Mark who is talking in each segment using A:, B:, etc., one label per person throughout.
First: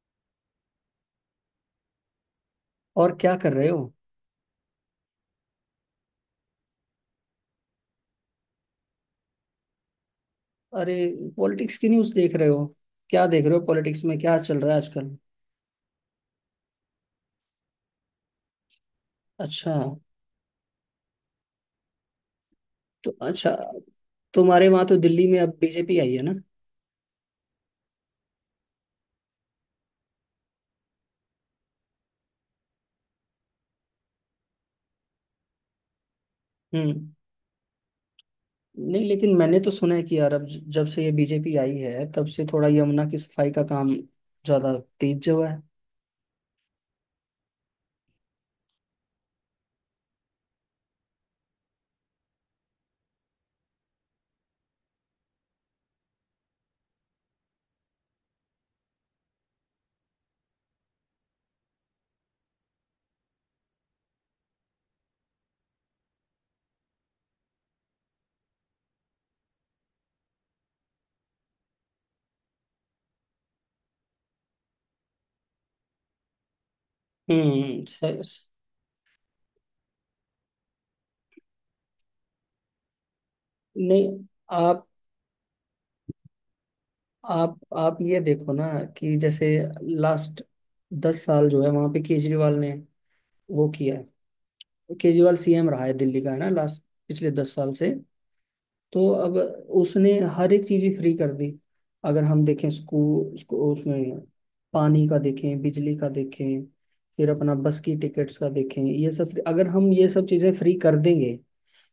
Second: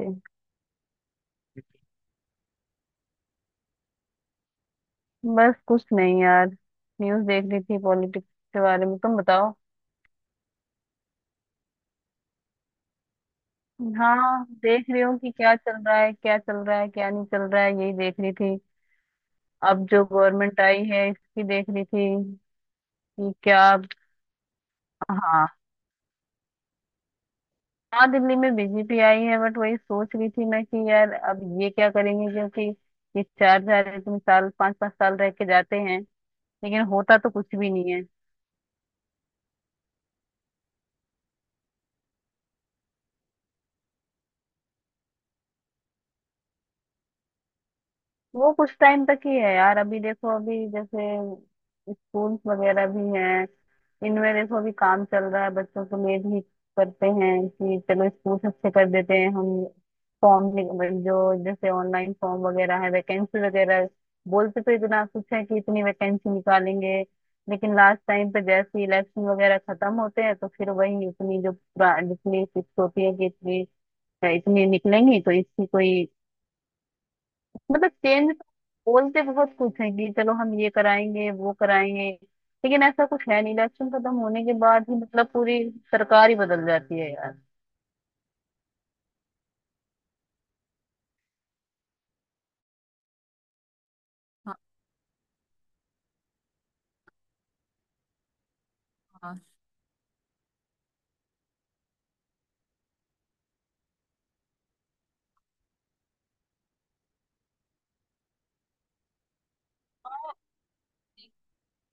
A: Okay.
B: और क्या कर रहे हो।
A: बस कुछ नहीं यार, न्यूज़ देख रही थी पॉलिटिक्स के बारे में। तुम बताओ।
B: अरे, पॉलिटिक्स की न्यूज़ देख रहे हो? क्या देख रहे हो, पॉलिटिक्स में क्या
A: हाँ,
B: चल रहा है
A: देख रही
B: आजकल?
A: हूँ कि क्या चल रहा है क्या चल रहा है क्या नहीं चल रहा है, यही देख रही थी।
B: अच्छा।
A: अब जो गवर्नमेंट आई है इसकी देख रही थी
B: तो
A: कि
B: अच्छा,
A: क्या।
B: तुम्हारे वहां तो दिल्ली में अब
A: हाँ,
B: बीजेपी आई है ना।
A: हाँ, दिल्ली में बीजेपी आई है बट वही सोच रही थी मैं कि यार अब ये क्या करेंगे क्योंकि ये चार चार इतने साल पांच पांच साल रह के जाते हैं लेकिन
B: हम्म।
A: होता तो कुछ भी नहीं है।
B: नहीं, लेकिन मैंने तो सुना है कि यार अब जब से ये बीजेपी आई है तब से थोड़ा यमुना की सफाई का काम ज्यादा तेज हुआ है।
A: वो कुछ टाइम तक ही है यार। अभी देखो, अभी जैसे स्कूल्स वगैरह भी हैं, इनमें देखो अभी काम चल रहा है। बच्चों को मेड ही करते हैं कि चलो स्कूल अच्छे कर देते हैं हम। फॉर्म जो, जैसे ऑनलाइन फॉर्म वगैरह है, वैकेंसी वगैरह। बोलते तो इतना कुछ है कि इतनी वैकेंसी निकालेंगे लेकिन लास्ट टाइम पे जैसे इलेक्शन वगैरह खत्म होते हैं तो फिर वही इतनी जो जितनी फिक्स होती है कि इतनी इतनी निकलेंगी तो इसकी कोई
B: हम्म।
A: मतलब चेंज।
B: स-
A: बोलते बहुत कुछ है कि चलो हम ये कराएंगे वो कराएंगे लेकिन ऐसा कुछ है नहीं। इलेक्शन
B: नहीं,
A: खत्म होने के
B: आप
A: बाद ही मतलब पूरी सरकार ही बदल जाती है यार।
B: आप ये देखो ना, कि जैसे लास्ट 10 साल जो है वहां पे केजरीवाल ने वो किया है।
A: हाँ,
B: केजरीवाल सीएम रहा है दिल्ली का, है ना, लास्ट पिछले 10 साल से। तो अब
A: हाँ,
B: उसने हर एक चीज ही फ्री कर दी। अगर हम देखें, स्कूल उसको उसमें, पानी का देखें, बिजली का देखें, फिर अपना बस की टिकट्स का देखें, ये सब अगर हम ये सब चीजें फ्री कर देंगे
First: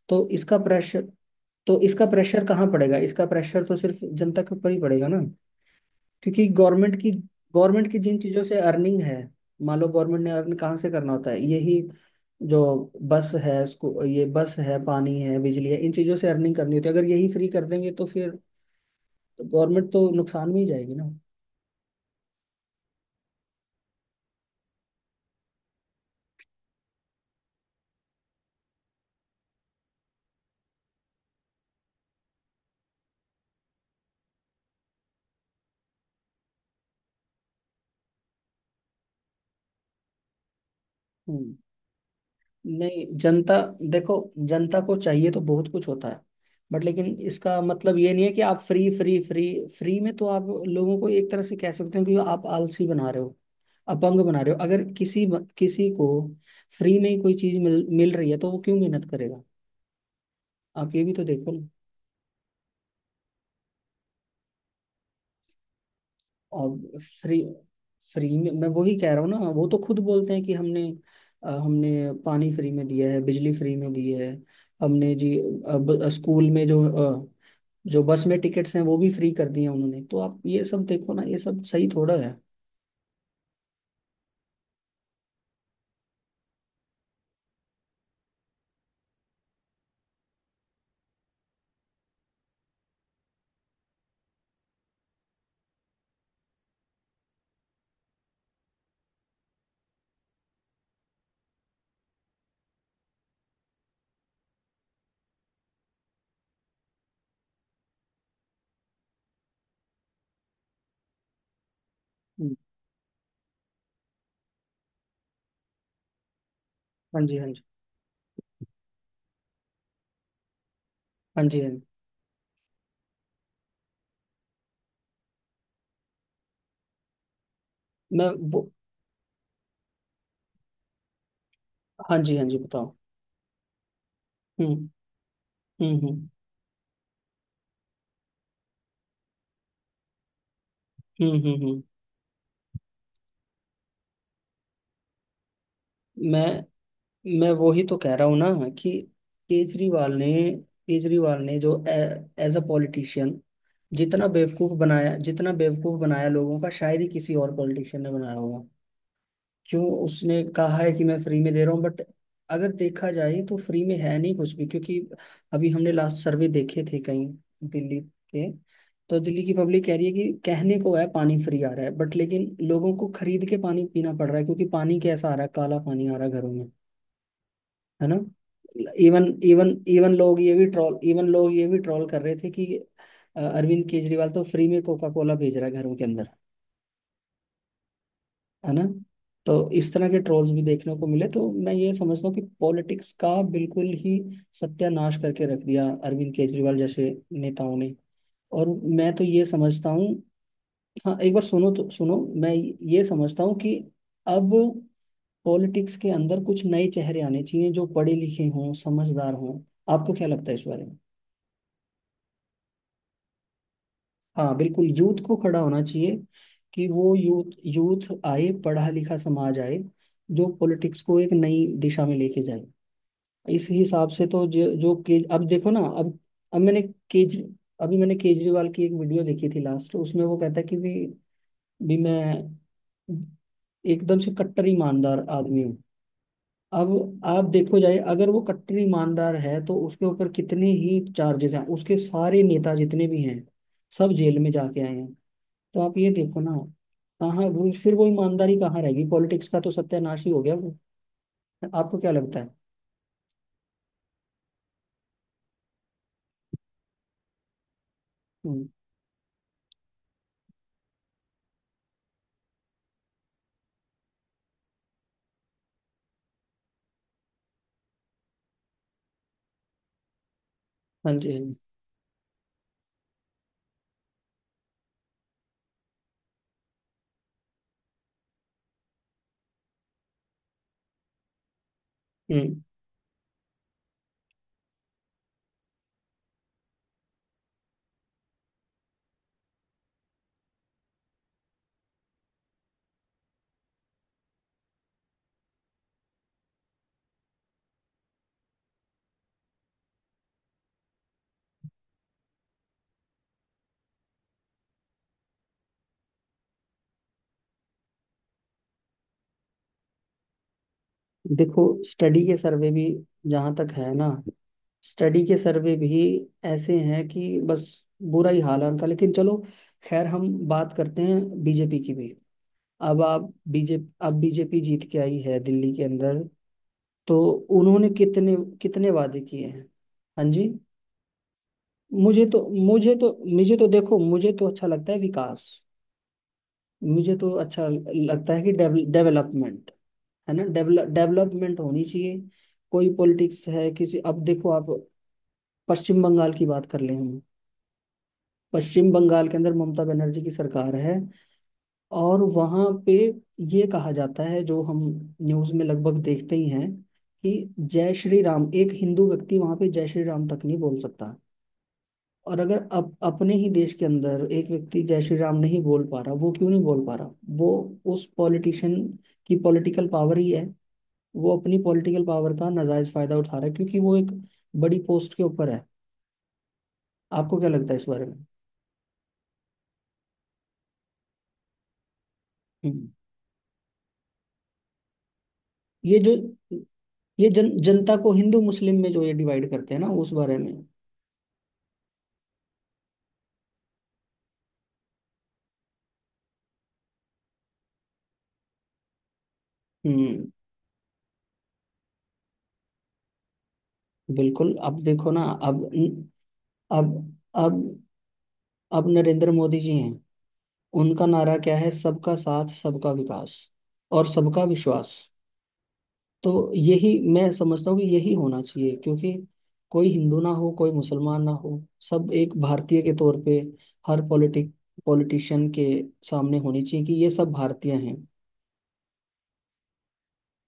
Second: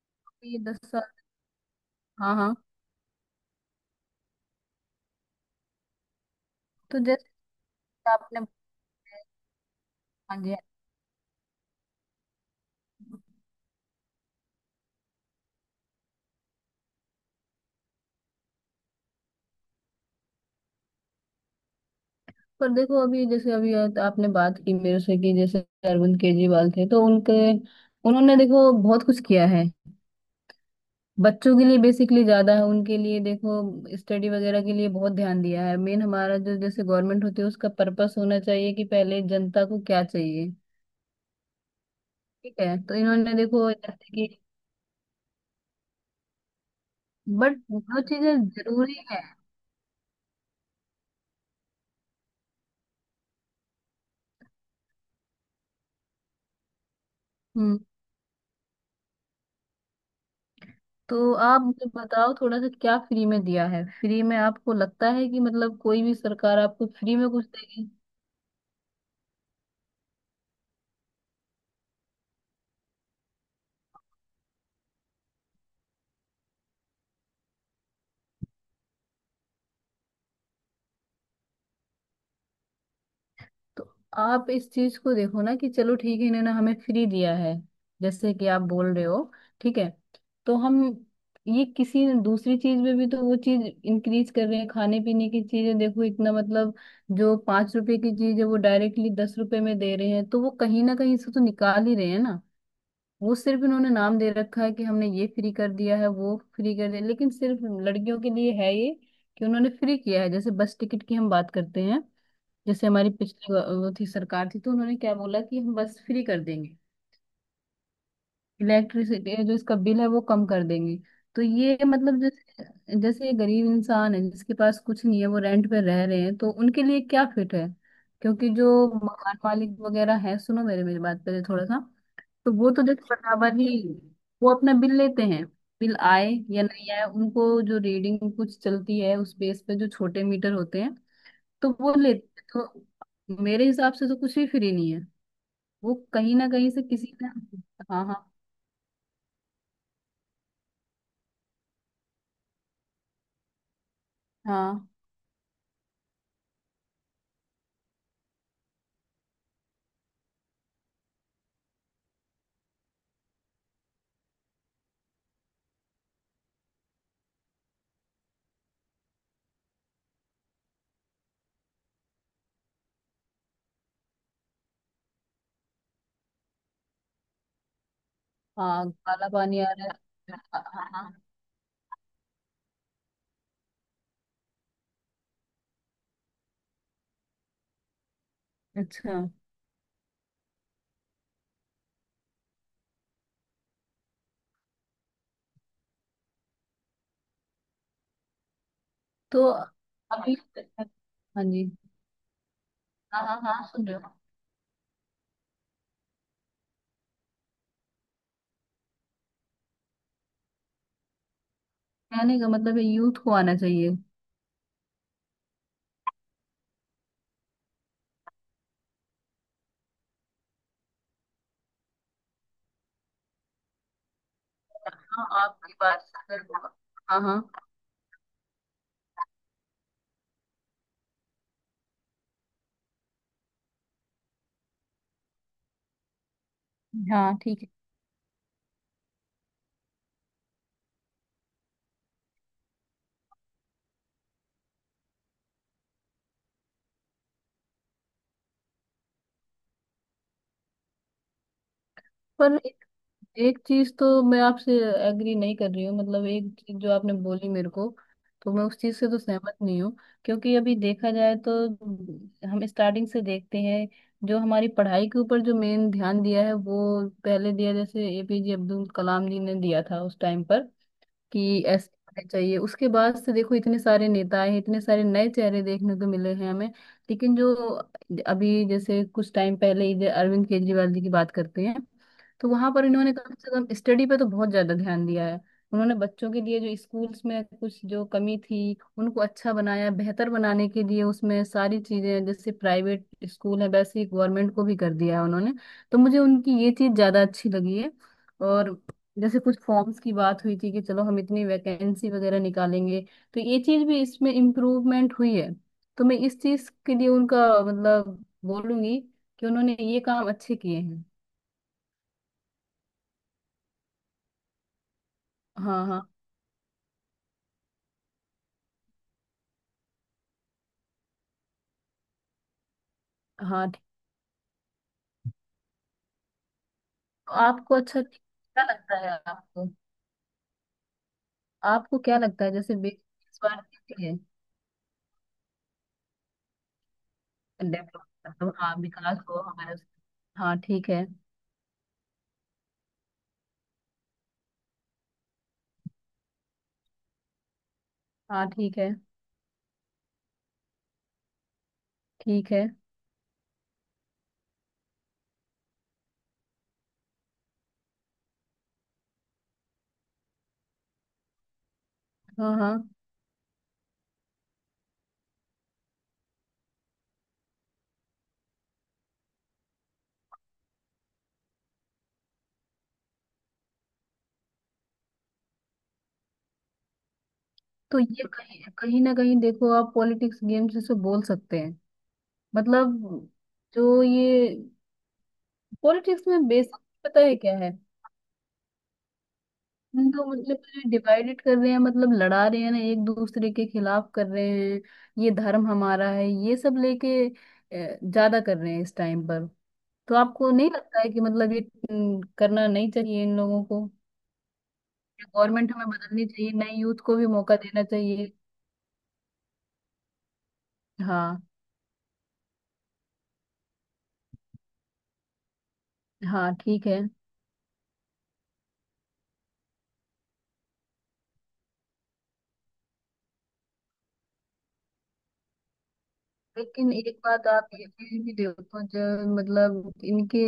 B: तो
A: ये
B: इसका
A: 10 साल।
B: प्रेशर तो इसका
A: हाँ,
B: प्रेशर
A: हाँ,
B: कहाँ पड़ेगा, इसका प्रेशर तो सिर्फ जनता के ऊपर ही पड़ेगा ना। क्योंकि गवर्नमेंट
A: तो
B: की
A: जैसे
B: गवर्नमेंट की जिन
A: आपने।
B: चीज़ों से अर्निंग है, मान लो गवर्नमेंट ने
A: हाँ
B: अर्न
A: जी।
B: कहाँ से करना होता है, यही जो बस है इसको, ये बस है, पानी है, बिजली है, इन चीज़ों से अर्निंग करनी होती है। अगर यही फ्री कर देंगे तो फिर गवर्नमेंट तो नुकसान में ही जाएगी ना।
A: पर देखो अभी, जैसे अभी आपने बात की मेरे से कि जैसे अरविंद केजरीवाल थे तो उनके उन्होंने देखो बहुत कुछ किया है बच्चों के लिए। बेसिकली ज्यादा है उनके लिए देखो, स्टडी वगैरह के लिए बहुत ध्यान दिया है। मेन हमारा जो जैसे गवर्नमेंट होती है उसका पर्पस होना चाहिए कि पहले जनता को क्या चाहिए।
B: हम्म।
A: ठीक है, तो
B: नहीं,
A: इन्होंने
B: जनता,
A: देखो जैसे
B: देखो,
A: कि।
B: जनता को चाहिए तो बहुत कुछ होता है, बट लेकिन
A: बट
B: इसका मतलब
A: जो
B: ये नहीं है कि
A: चीजें
B: आप फ्री
A: जरूरी
B: फ्री
A: है।
B: फ्री। फ्री में तो आप लोगों को एक तरह से कह सकते हो कि आप आलसी बना रहे हो, अपंग बना रहे हो। अगर किसी, किसी को फ्री में ही कोई चीज
A: हम्म।
B: मिल मिल रही है तो वो क्यों मेहनत करेगा? आप ये भी तो
A: तो
B: देखो
A: आप
B: ना।
A: मुझे बताओ थोड़ा सा, क्या फ्री में दिया है? फ्री में आपको लगता है कि मतलब कोई भी सरकार
B: और
A: आपको फ्री में
B: फ्री
A: कुछ देगी?
B: फ्री में मैं वही कह रहा हूँ ना, वो तो खुद बोलते हैं कि हमने हमने पानी फ्री में दिया है, बिजली फ्री में दी है, हमने जी स्कूल में जो जो बस में टिकट्स हैं वो भी फ्री कर दिए हैं उन्होंने। तो आप ये सब देखो ना, ये सब सही थोड़ा है।
A: तो आप इस चीज को देखो ना कि चलो ठीक है इन्होंने हमें फ्री दिया है जैसे कि आप बोल रहे हो, ठीक है। तो हम ये किसी दूसरी चीज में भी तो वो चीज इंक्रीज कर रहे हैं। खाने पीने की चीजें देखो, इतना मतलब जो 5 रुपए की चीज है वो डायरेक्टली 10 रुपए में दे रहे हैं तो वो कहीं ना कहीं से तो निकाल ही रहे हैं ना। वो सिर्फ इन्होंने नाम दे रखा है कि हमने ये फ्री कर दिया है वो फ्री कर दिया, लेकिन सिर्फ लड़कियों के लिए है ये कि उन्होंने फ्री किया है। जैसे बस टिकट की हम बात करते हैं,
B: हम्म,
A: जैसे हमारी पिछली वो थी सरकार थी तो उन्होंने क्या बोला कि हम बस फ्री कर देंगे,
B: हाँ जी, हाँ जी।
A: इलेक्ट्रिसिटी जो इसका बिल है वो कम कर देंगे। तो
B: हाँ जी, हाँ
A: ये
B: जी,
A: मतलब जैसे जैसे ये गरीब इंसान है जिसके पास कुछ नहीं है वो रेंट पे रह रहे हैं तो उनके लिए क्या फिट है?
B: मैं
A: क्योंकि
B: वो,
A: जो मकान मालिक वगैरह है, सुनो मेरे मेरी बात पहले थोड़ा सा।
B: हाँ जी, हाँ
A: तो
B: जी,
A: वो तो
B: बताओ।
A: देखो बराबर ही वो अपना
B: हम्म,
A: बिल लेते हैं।
B: हम्म,
A: बिल आए
B: हम्म,
A: या नहीं आए, उनको जो रीडिंग कुछ चलती है उस बेस पे, जो छोटे मीटर होते हैं
B: हम्म, हम्म,
A: तो वो लेते हैं। तो मेरे हिसाब से तो कुछ भी फ्री नहीं है, वो कहीं
B: मैं
A: ना कहीं से किसी ने।
B: मैं वही तो
A: हाँ,
B: कह
A: हाँ,
B: रहा हूँ ना, कि केजरीवाल ने केजरीवाल ने जो एज अ पॉलिटिशियन जितना बेवकूफ
A: हाँ।
B: बनाया, जितना बेवकूफ बनाया लोगों का, शायद ही किसी और पॉलिटिशियन ने बनाया होगा। क्यों उसने कहा है कि मैं फ्री में दे रहा हूँ, बट अगर देखा जाए तो फ्री में है नहीं कुछ भी, क्योंकि अभी हमने लास्ट सर्वे देखे थे कहीं, दिल्ली के। तो दिल्ली की पब्लिक कह रही है कि कहने को है पानी फ्री आ रहा है, बट लेकिन लोगों को खरीद के पानी पीना पड़ रहा है, क्योंकि पानी कैसा आ रहा है, काला पानी आ रहा है घरों में, है ना।
A: हाँ,
B: इवन
A: काला पानी
B: इवन
A: आ रहा
B: इवन
A: है।
B: लोग ये
A: हाँ,
B: भी
A: हाँ,
B: ट्रोल
A: हाँ।
B: इवन लोग ये भी ट्रोल कर रहे थे कि अरविंद केजरीवाल तो फ्री में कोका कोला भेज रहा है घरों के अंदर, है ना।
A: अच्छा।
B: तो इस तरह के ट्रोल्स भी देखने को मिले। तो मैं ये समझता हूँ कि पॉलिटिक्स का बिल्कुल ही सत्यानाश करके रख दिया अरविंद केजरीवाल जैसे नेताओं ने। और मैं तो
A: तो
B: ये समझता हूँ,
A: अभी।
B: हाँ एक बार
A: हाँ जी।
B: सुनो तो, सुनो मैं ये
A: हाँ, हाँ,
B: समझता हूँ
A: हाँ,
B: कि
A: सुन रहे हो।
B: अब पॉलिटिक्स के अंदर कुछ नए चेहरे आने चाहिए जो पढ़े लिखे हों, समझदार हों। आपको क्या लगता है इस बारे में?
A: कहने का मतलब है यूथ को आना चाहिए।
B: हाँ बिल्कुल, यूथ को खड़ा होना चाहिए, कि वो यूथ यूथ आए, पढ़ा लिखा समाज आए, जो पॉलिटिक्स को एक नई दिशा में लेके जाए। इस हिसाब से तो जो जो के,
A: हाँ,
B: अब देखो
A: आपकी
B: ना,
A: बात से
B: अब
A: बिल्कुल।
B: मैंने
A: हाँ,
B: केज
A: हाँ,
B: अभी मैंने केजरीवाल की एक वीडियो देखी थी लास्ट, उसमें वो कहता है कि भी मैं एकदम से कट्टर ईमानदार आदमी हूँ। अब
A: हाँ,
B: आप
A: ठीक है।
B: देखो जाए, अगर वो कट्टर ईमानदार है तो उसके ऊपर कितने ही चार्जेस हैं, उसके सारे नेता जितने भी हैं सब जेल में जाके आए हैं। तो आप ये देखो ना, कहाँ वो, फिर वो ईमानदारी कहाँ रहेगी, पॉलिटिक्स का तो सत्यानाश ही हो गया वो। आपको क्या लगता है?
A: पर एक चीज तो मैं आपसे एग्री नहीं कर रही हूँ, मतलब एक चीज जो आपने बोली मेरे को तो मैं
B: हम्म,
A: उस चीज से तो सहमत नहीं हूँ। क्योंकि अभी देखा जाए तो हम स्टार्टिंग से देखते हैं, जो हमारी पढ़ाई के ऊपर जो मेन ध्यान दिया है वो पहले दिया जैसे एपीजे अब्दुल कलाम जी ने दिया था उस टाइम पर
B: हाँ जी, हाँ जी।
A: कि ऐसे होने चाहिए। उसके बाद से देखो इतने सारे नेता आए, इतने सारे नए चेहरे देखने को मिले हैं हमें लेकिन जो अभी जैसे कुछ टाइम पहले ही, जो अरविंद केजरीवाल जी की बात करते हैं, तो
B: हम्म।
A: वहां पर इन्होंने कम से कम स्टडी पे तो बहुत ज्यादा ध्यान दिया है। उन्होंने बच्चों के लिए जो स्कूल्स में कुछ जो कमी थी उनको अच्छा बनाया, बेहतर बनाने के लिए उसमें सारी चीजें जैसे प्राइवेट स्कूल है वैसे ही गवर्नमेंट को भी कर दिया है उन्होंने। तो मुझे उनकी ये चीज ज्यादा अच्छी लगी है। और जैसे कुछ फॉर्म्स की बात हुई थी कि चलो हम इतनी वैकेंसी वगैरह निकालेंगे तो ये चीज भी इसमें इम्प्रूवमेंट हुई है। तो मैं इस चीज के लिए उनका मतलब बोलूंगी कि उन्होंने ये काम अच्छे किए हैं।
B: देखो, स्टडी के सर्वे भी जहाँ तक है ना, स्टडी के सर्वे
A: हाँ,
B: भी
A: हाँ,
B: ऐसे हैं कि बस, बुरा ही हाल है उनका। लेकिन चलो, खैर हम बात करते हैं बीजेपी की भी। अब आप
A: हाँ, ठीक।
B: बीजेपी अब बीजेपी जीत के आई है दिल्ली के अंदर, तो
A: तो आपको
B: उन्होंने
A: अच्छा
B: कितने,
A: क्या
B: कितने
A: लगता है
B: वादे किए हैं।
A: आपको?
B: हाँ जी।
A: आपको क्या
B: मुझे तो
A: लगता है जैसे वे
B: मुझे तो
A: इस बार
B: मुझे तो देखो,
A: किसके लिए?
B: मुझे तो अच्छा लगता है विकास, मुझे तो अच्छा
A: डेवलप,
B: लगता है कि
A: मतलब हाँ, विकास हो
B: डेवलपमेंट,
A: हमारे।
B: है ना,
A: हाँ, ठीक है।
B: डेवलपमेंट होनी चाहिए। कोई पॉलिटिक्स है, किसी, अब देखो आप पश्चिम बंगाल की बात कर लें हम।
A: हाँ, ठीक
B: पश्चिम
A: है।
B: बंगाल के अंदर ममता बनर्जी की सरकार है, और
A: ठीक
B: वहाँ
A: है।
B: पे ये कहा जाता है, जो हम न्यूज़ में लगभग देखते ही हैं, कि जय श्री राम, एक हिंदू व्यक्ति वहाँ पे जय श्री राम तक नहीं बोल सकता। और
A: हाँ,
B: अगर
A: हाँ।
B: अपने ही देश के अंदर एक व्यक्ति जय श्री राम नहीं बोल पा रहा, वो क्यों नहीं बोल पा रहा, वो उस पॉलिटिशियन की पॉलिटिकल पावर ही है। वो अपनी पॉलिटिकल पावर का नाजायज फायदा उठा रहा है, क्योंकि वो एक बड़ी पोस्ट के ऊपर है। आपको क्या लगता है इस
A: तो
B: बारे में?
A: ये कहीं कहीं ना कहीं देखो आप पॉलिटिक्स गेम्स इसे बोल सकते हैं,
B: हम्म।
A: मतलब जो ये
B: ये जो
A: पॉलिटिक्स में बेसिक पता
B: ये
A: है
B: जन
A: क्या है।
B: जनता को हिंदू मुस्लिम में जो ये डिवाइड करते हैं ना,
A: हम
B: उस
A: तो
B: बारे में।
A: मतलब डिवाइडेड कर रहे हैं, मतलब लड़ा रहे हैं ना एक दूसरे के खिलाफ कर रहे हैं। ये धर्म हमारा है, ये सब लेके ज्यादा कर रहे हैं इस टाइम पर। तो
B: हम्म।
A: आपको नहीं लगता है कि मतलब ये करना नहीं चाहिए इन लोगों को?
B: बिल्कुल, अब देखो ना, अब
A: गवर्नमेंट हमें बदलनी चाहिए, नई
B: अब
A: यूथ को भी मौका
B: अब
A: देना चाहिए।
B: अब नरेंद्र मोदी जी हैं, उनका नारा
A: हाँ,
B: क्या है, सबका साथ सबका विकास, और सबका विश्वास। तो
A: हाँ, ठीक
B: यही
A: है।
B: मैं समझता हूँ कि यही होना चाहिए, क्योंकि कोई हिंदू ना हो, कोई मुसलमान ना हो, सब एक भारतीय के तौर पे हर पॉलिटिक पॉलिटिशियन के सामने होनी चाहिए
A: लेकिन
B: कि ये
A: एक
B: सब
A: बात आप
B: भारतीय
A: ये
B: हैं।
A: भी देखो, जब मतलब इनके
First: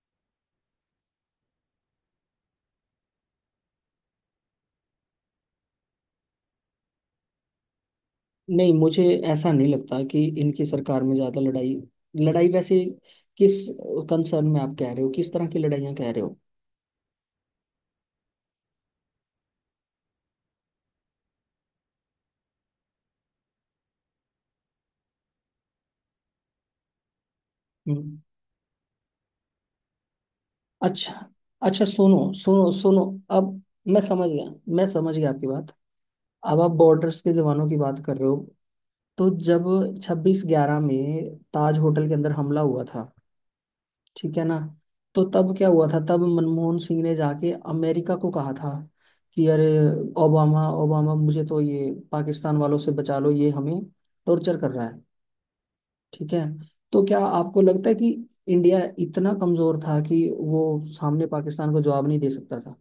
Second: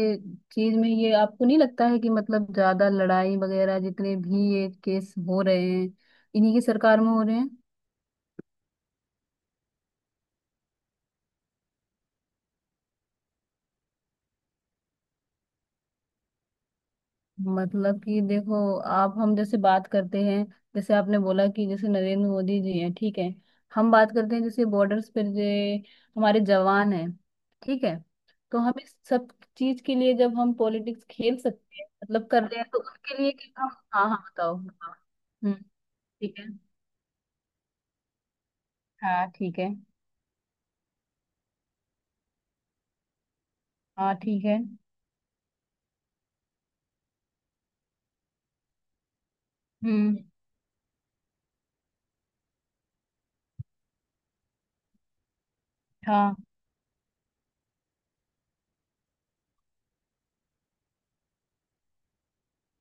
A: चीज में, ये आपको नहीं लगता है कि मतलब ज्यादा लड़ाई वगैरह जितने भी ये केस हो रहे हैं इन्हीं की सरकार में हो रहे हैं?
B: नहीं, मुझे ऐसा नहीं लगता कि इनकी सरकार में ज़्यादा लड़ाई लड़ाई वैसे किस कंसर्न में आप कह रहे हो, किस तरह की लड़ाइयाँ कह रहे हो?
A: मतलब कि देखो, आप हम जैसे बात करते हैं जैसे आपने बोला कि जैसे नरेंद्र मोदी जी हैं, ठीक है। हम बात करते हैं जैसे बॉर्डर्स पर जो हमारे जवान हैं, ठीक है।
B: हम्म।
A: तो हम इस सब चीज के लिए जब हम पॉलिटिक्स
B: अच्छा,
A: खेल सकते
B: अच्छा,
A: हैं,
B: सुनो,
A: मतलब कर रहे हैं
B: सुनो,
A: तो
B: सुनो,
A: उसके लिए कि
B: अब
A: हम
B: मैं
A: हाँ हाँ
B: समझ गया,
A: बताओ
B: मैं
A: हाँ।
B: समझ गया आपकी
A: हम्म।
B: बात।
A: ठीक है।
B: अब आप बॉर्डर्स के जवानों की बात कर रहे हो।
A: हाँ,
B: तो
A: ठीक है।
B: जब 26/11 में ताज होटल के अंदर हमला हुआ था,
A: हाँ,
B: ठीक है
A: ठीक
B: ना,
A: है।
B: तो तब क्या हुआ था, तब मनमोहन सिंह ने जाके अमेरिका को कहा था कि अरे
A: हम्म।
B: ओबामा, ओबामा मुझे तो ये पाकिस्तान वालों से बचा लो, ये हमें टॉर्चर कर रहा है। ठीक
A: हाँ,
B: है। तो क्या आपको लगता है कि इंडिया इतना कमजोर था कि वो सामने पाकिस्तान को जवाब नहीं दे सकता,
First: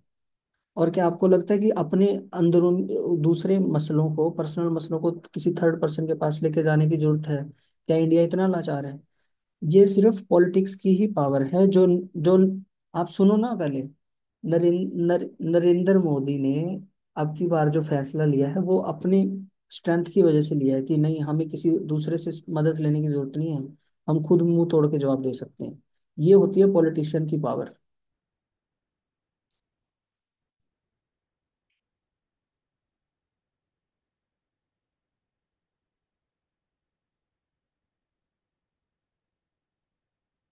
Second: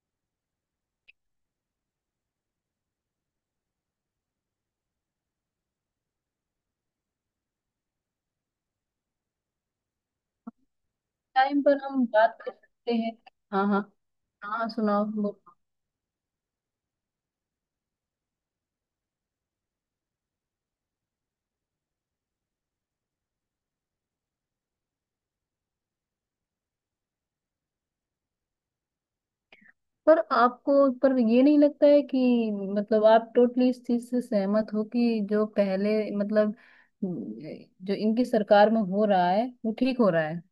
B: और क्या आपको लगता है कि अपने अंदरून दूसरे मसलों को, पर्सनल मसलों को किसी थर्ड पर्सन के पास लेके जाने की जरूरत है? क्या इंडिया इतना लाचार है? ये सिर्फ पॉलिटिक्स की ही पावर
A: टाइम
B: है
A: पर
B: जो
A: हम
B: जो
A: बात कर सकते
B: आप
A: हैं।
B: सुनो ना
A: हाँ,
B: पहले,
A: हाँ, हाँ,
B: नरें,
A: सुनाओ बोलो।
B: नरेंद्र मोदी ने अब की बार जो फैसला लिया है वो अपने स्ट्रेंथ की वजह से लिया है, कि नहीं हमें किसी दूसरे से मदद लेने की जरूरत नहीं है, हम खुद मुंह तोड़ के जवाब दे सकते हैं। ये होती है पॉलिटिशियन की पावर।
A: पर आपको, पर ये नहीं लगता है कि मतलब आप टोटली इस चीज से सहमत हो कि जो पहले, मतलब जो इनकी सरकार में हो रहा है वो ठीक हो रहा है?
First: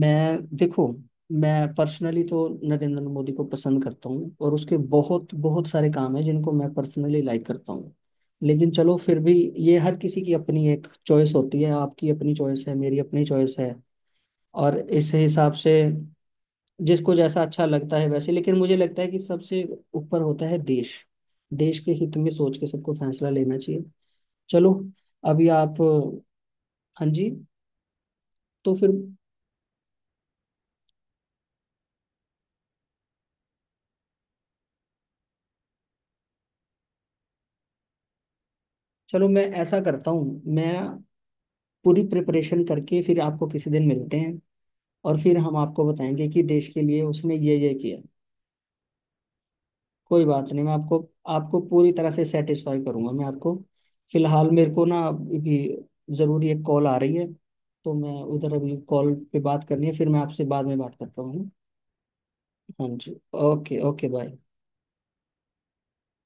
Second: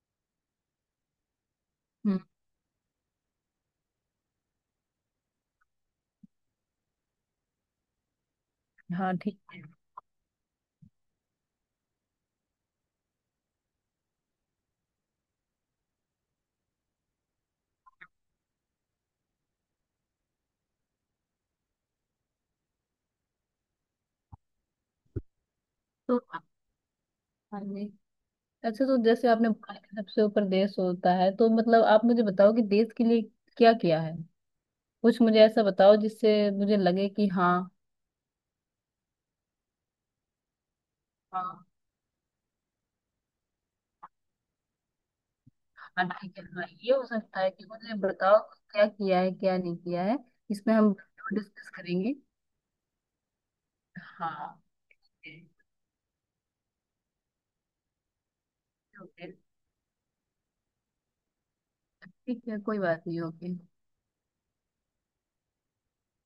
B: मैं देखो, मैं
A: हम्म।
B: पर्सनली तो नरेंद्र मोदी को पसंद करता हूँ, और उसके बहुत बहुत सारे काम हैं जिनको मैं पर्सनली लाइक करता हूँ। लेकिन चलो
A: हाँ,
B: फिर भी,
A: ठीक है।
B: ये हर किसी की अपनी एक चॉइस होती है, आपकी अपनी चॉइस है, मेरी अपनी चॉइस है, और इस हिसाब से जिसको जैसा अच्छा लगता है वैसे, लेकिन मुझे लगता है कि सबसे ऊपर होता है देश। देश के हित में सोच के सबको फैसला लेना चाहिए। चलो, अभी आप,
A: तो।
B: हाँ जी,
A: हाँ जी।
B: तो
A: अच्छा,
B: फिर,
A: तो जैसे आपने बोला कि सबसे ऊपर देश होता है, तो मतलब आप मुझे बताओ कि देश के लिए क्या किया है? कुछ मुझे ऐसा बताओ जिससे मुझे लगे कि हाँ।
B: चलो मैं ऐसा करता हूँ, मैं
A: हाँ।
B: पूरी प्रिपरेशन करके फिर आपको किसी दिन मिलते हैं, और फिर हम आपको
A: हाँ,
B: बताएंगे
A: ठीक
B: कि
A: है। हाँ,
B: देश के
A: ये
B: लिए
A: हो
B: उसने
A: सकता है कि
B: ये
A: मुझे
B: किया।
A: बताओ क्या किया है क्या नहीं किया है,
B: कोई बात नहीं, मैं
A: इसमें हम
B: आपको आपको
A: डिस्कस
B: पूरी तरह
A: करेंगे।
B: से सेटिस्फाई करूंगा। मैं आपको
A: हाँ।
B: फिलहाल मेरे को ना,
A: ओके।
B: अभी ज़रूरी एक कॉल आ रही है, तो मैं उधर अभी कॉल
A: ओके,
B: पे बात करनी है, फिर मैं आपसे बाद में बात करता हूँ।
A: ठीक है, कोई
B: हाँ
A: बात
B: जी,
A: नहीं। ओके।
B: Okay, okay, bye.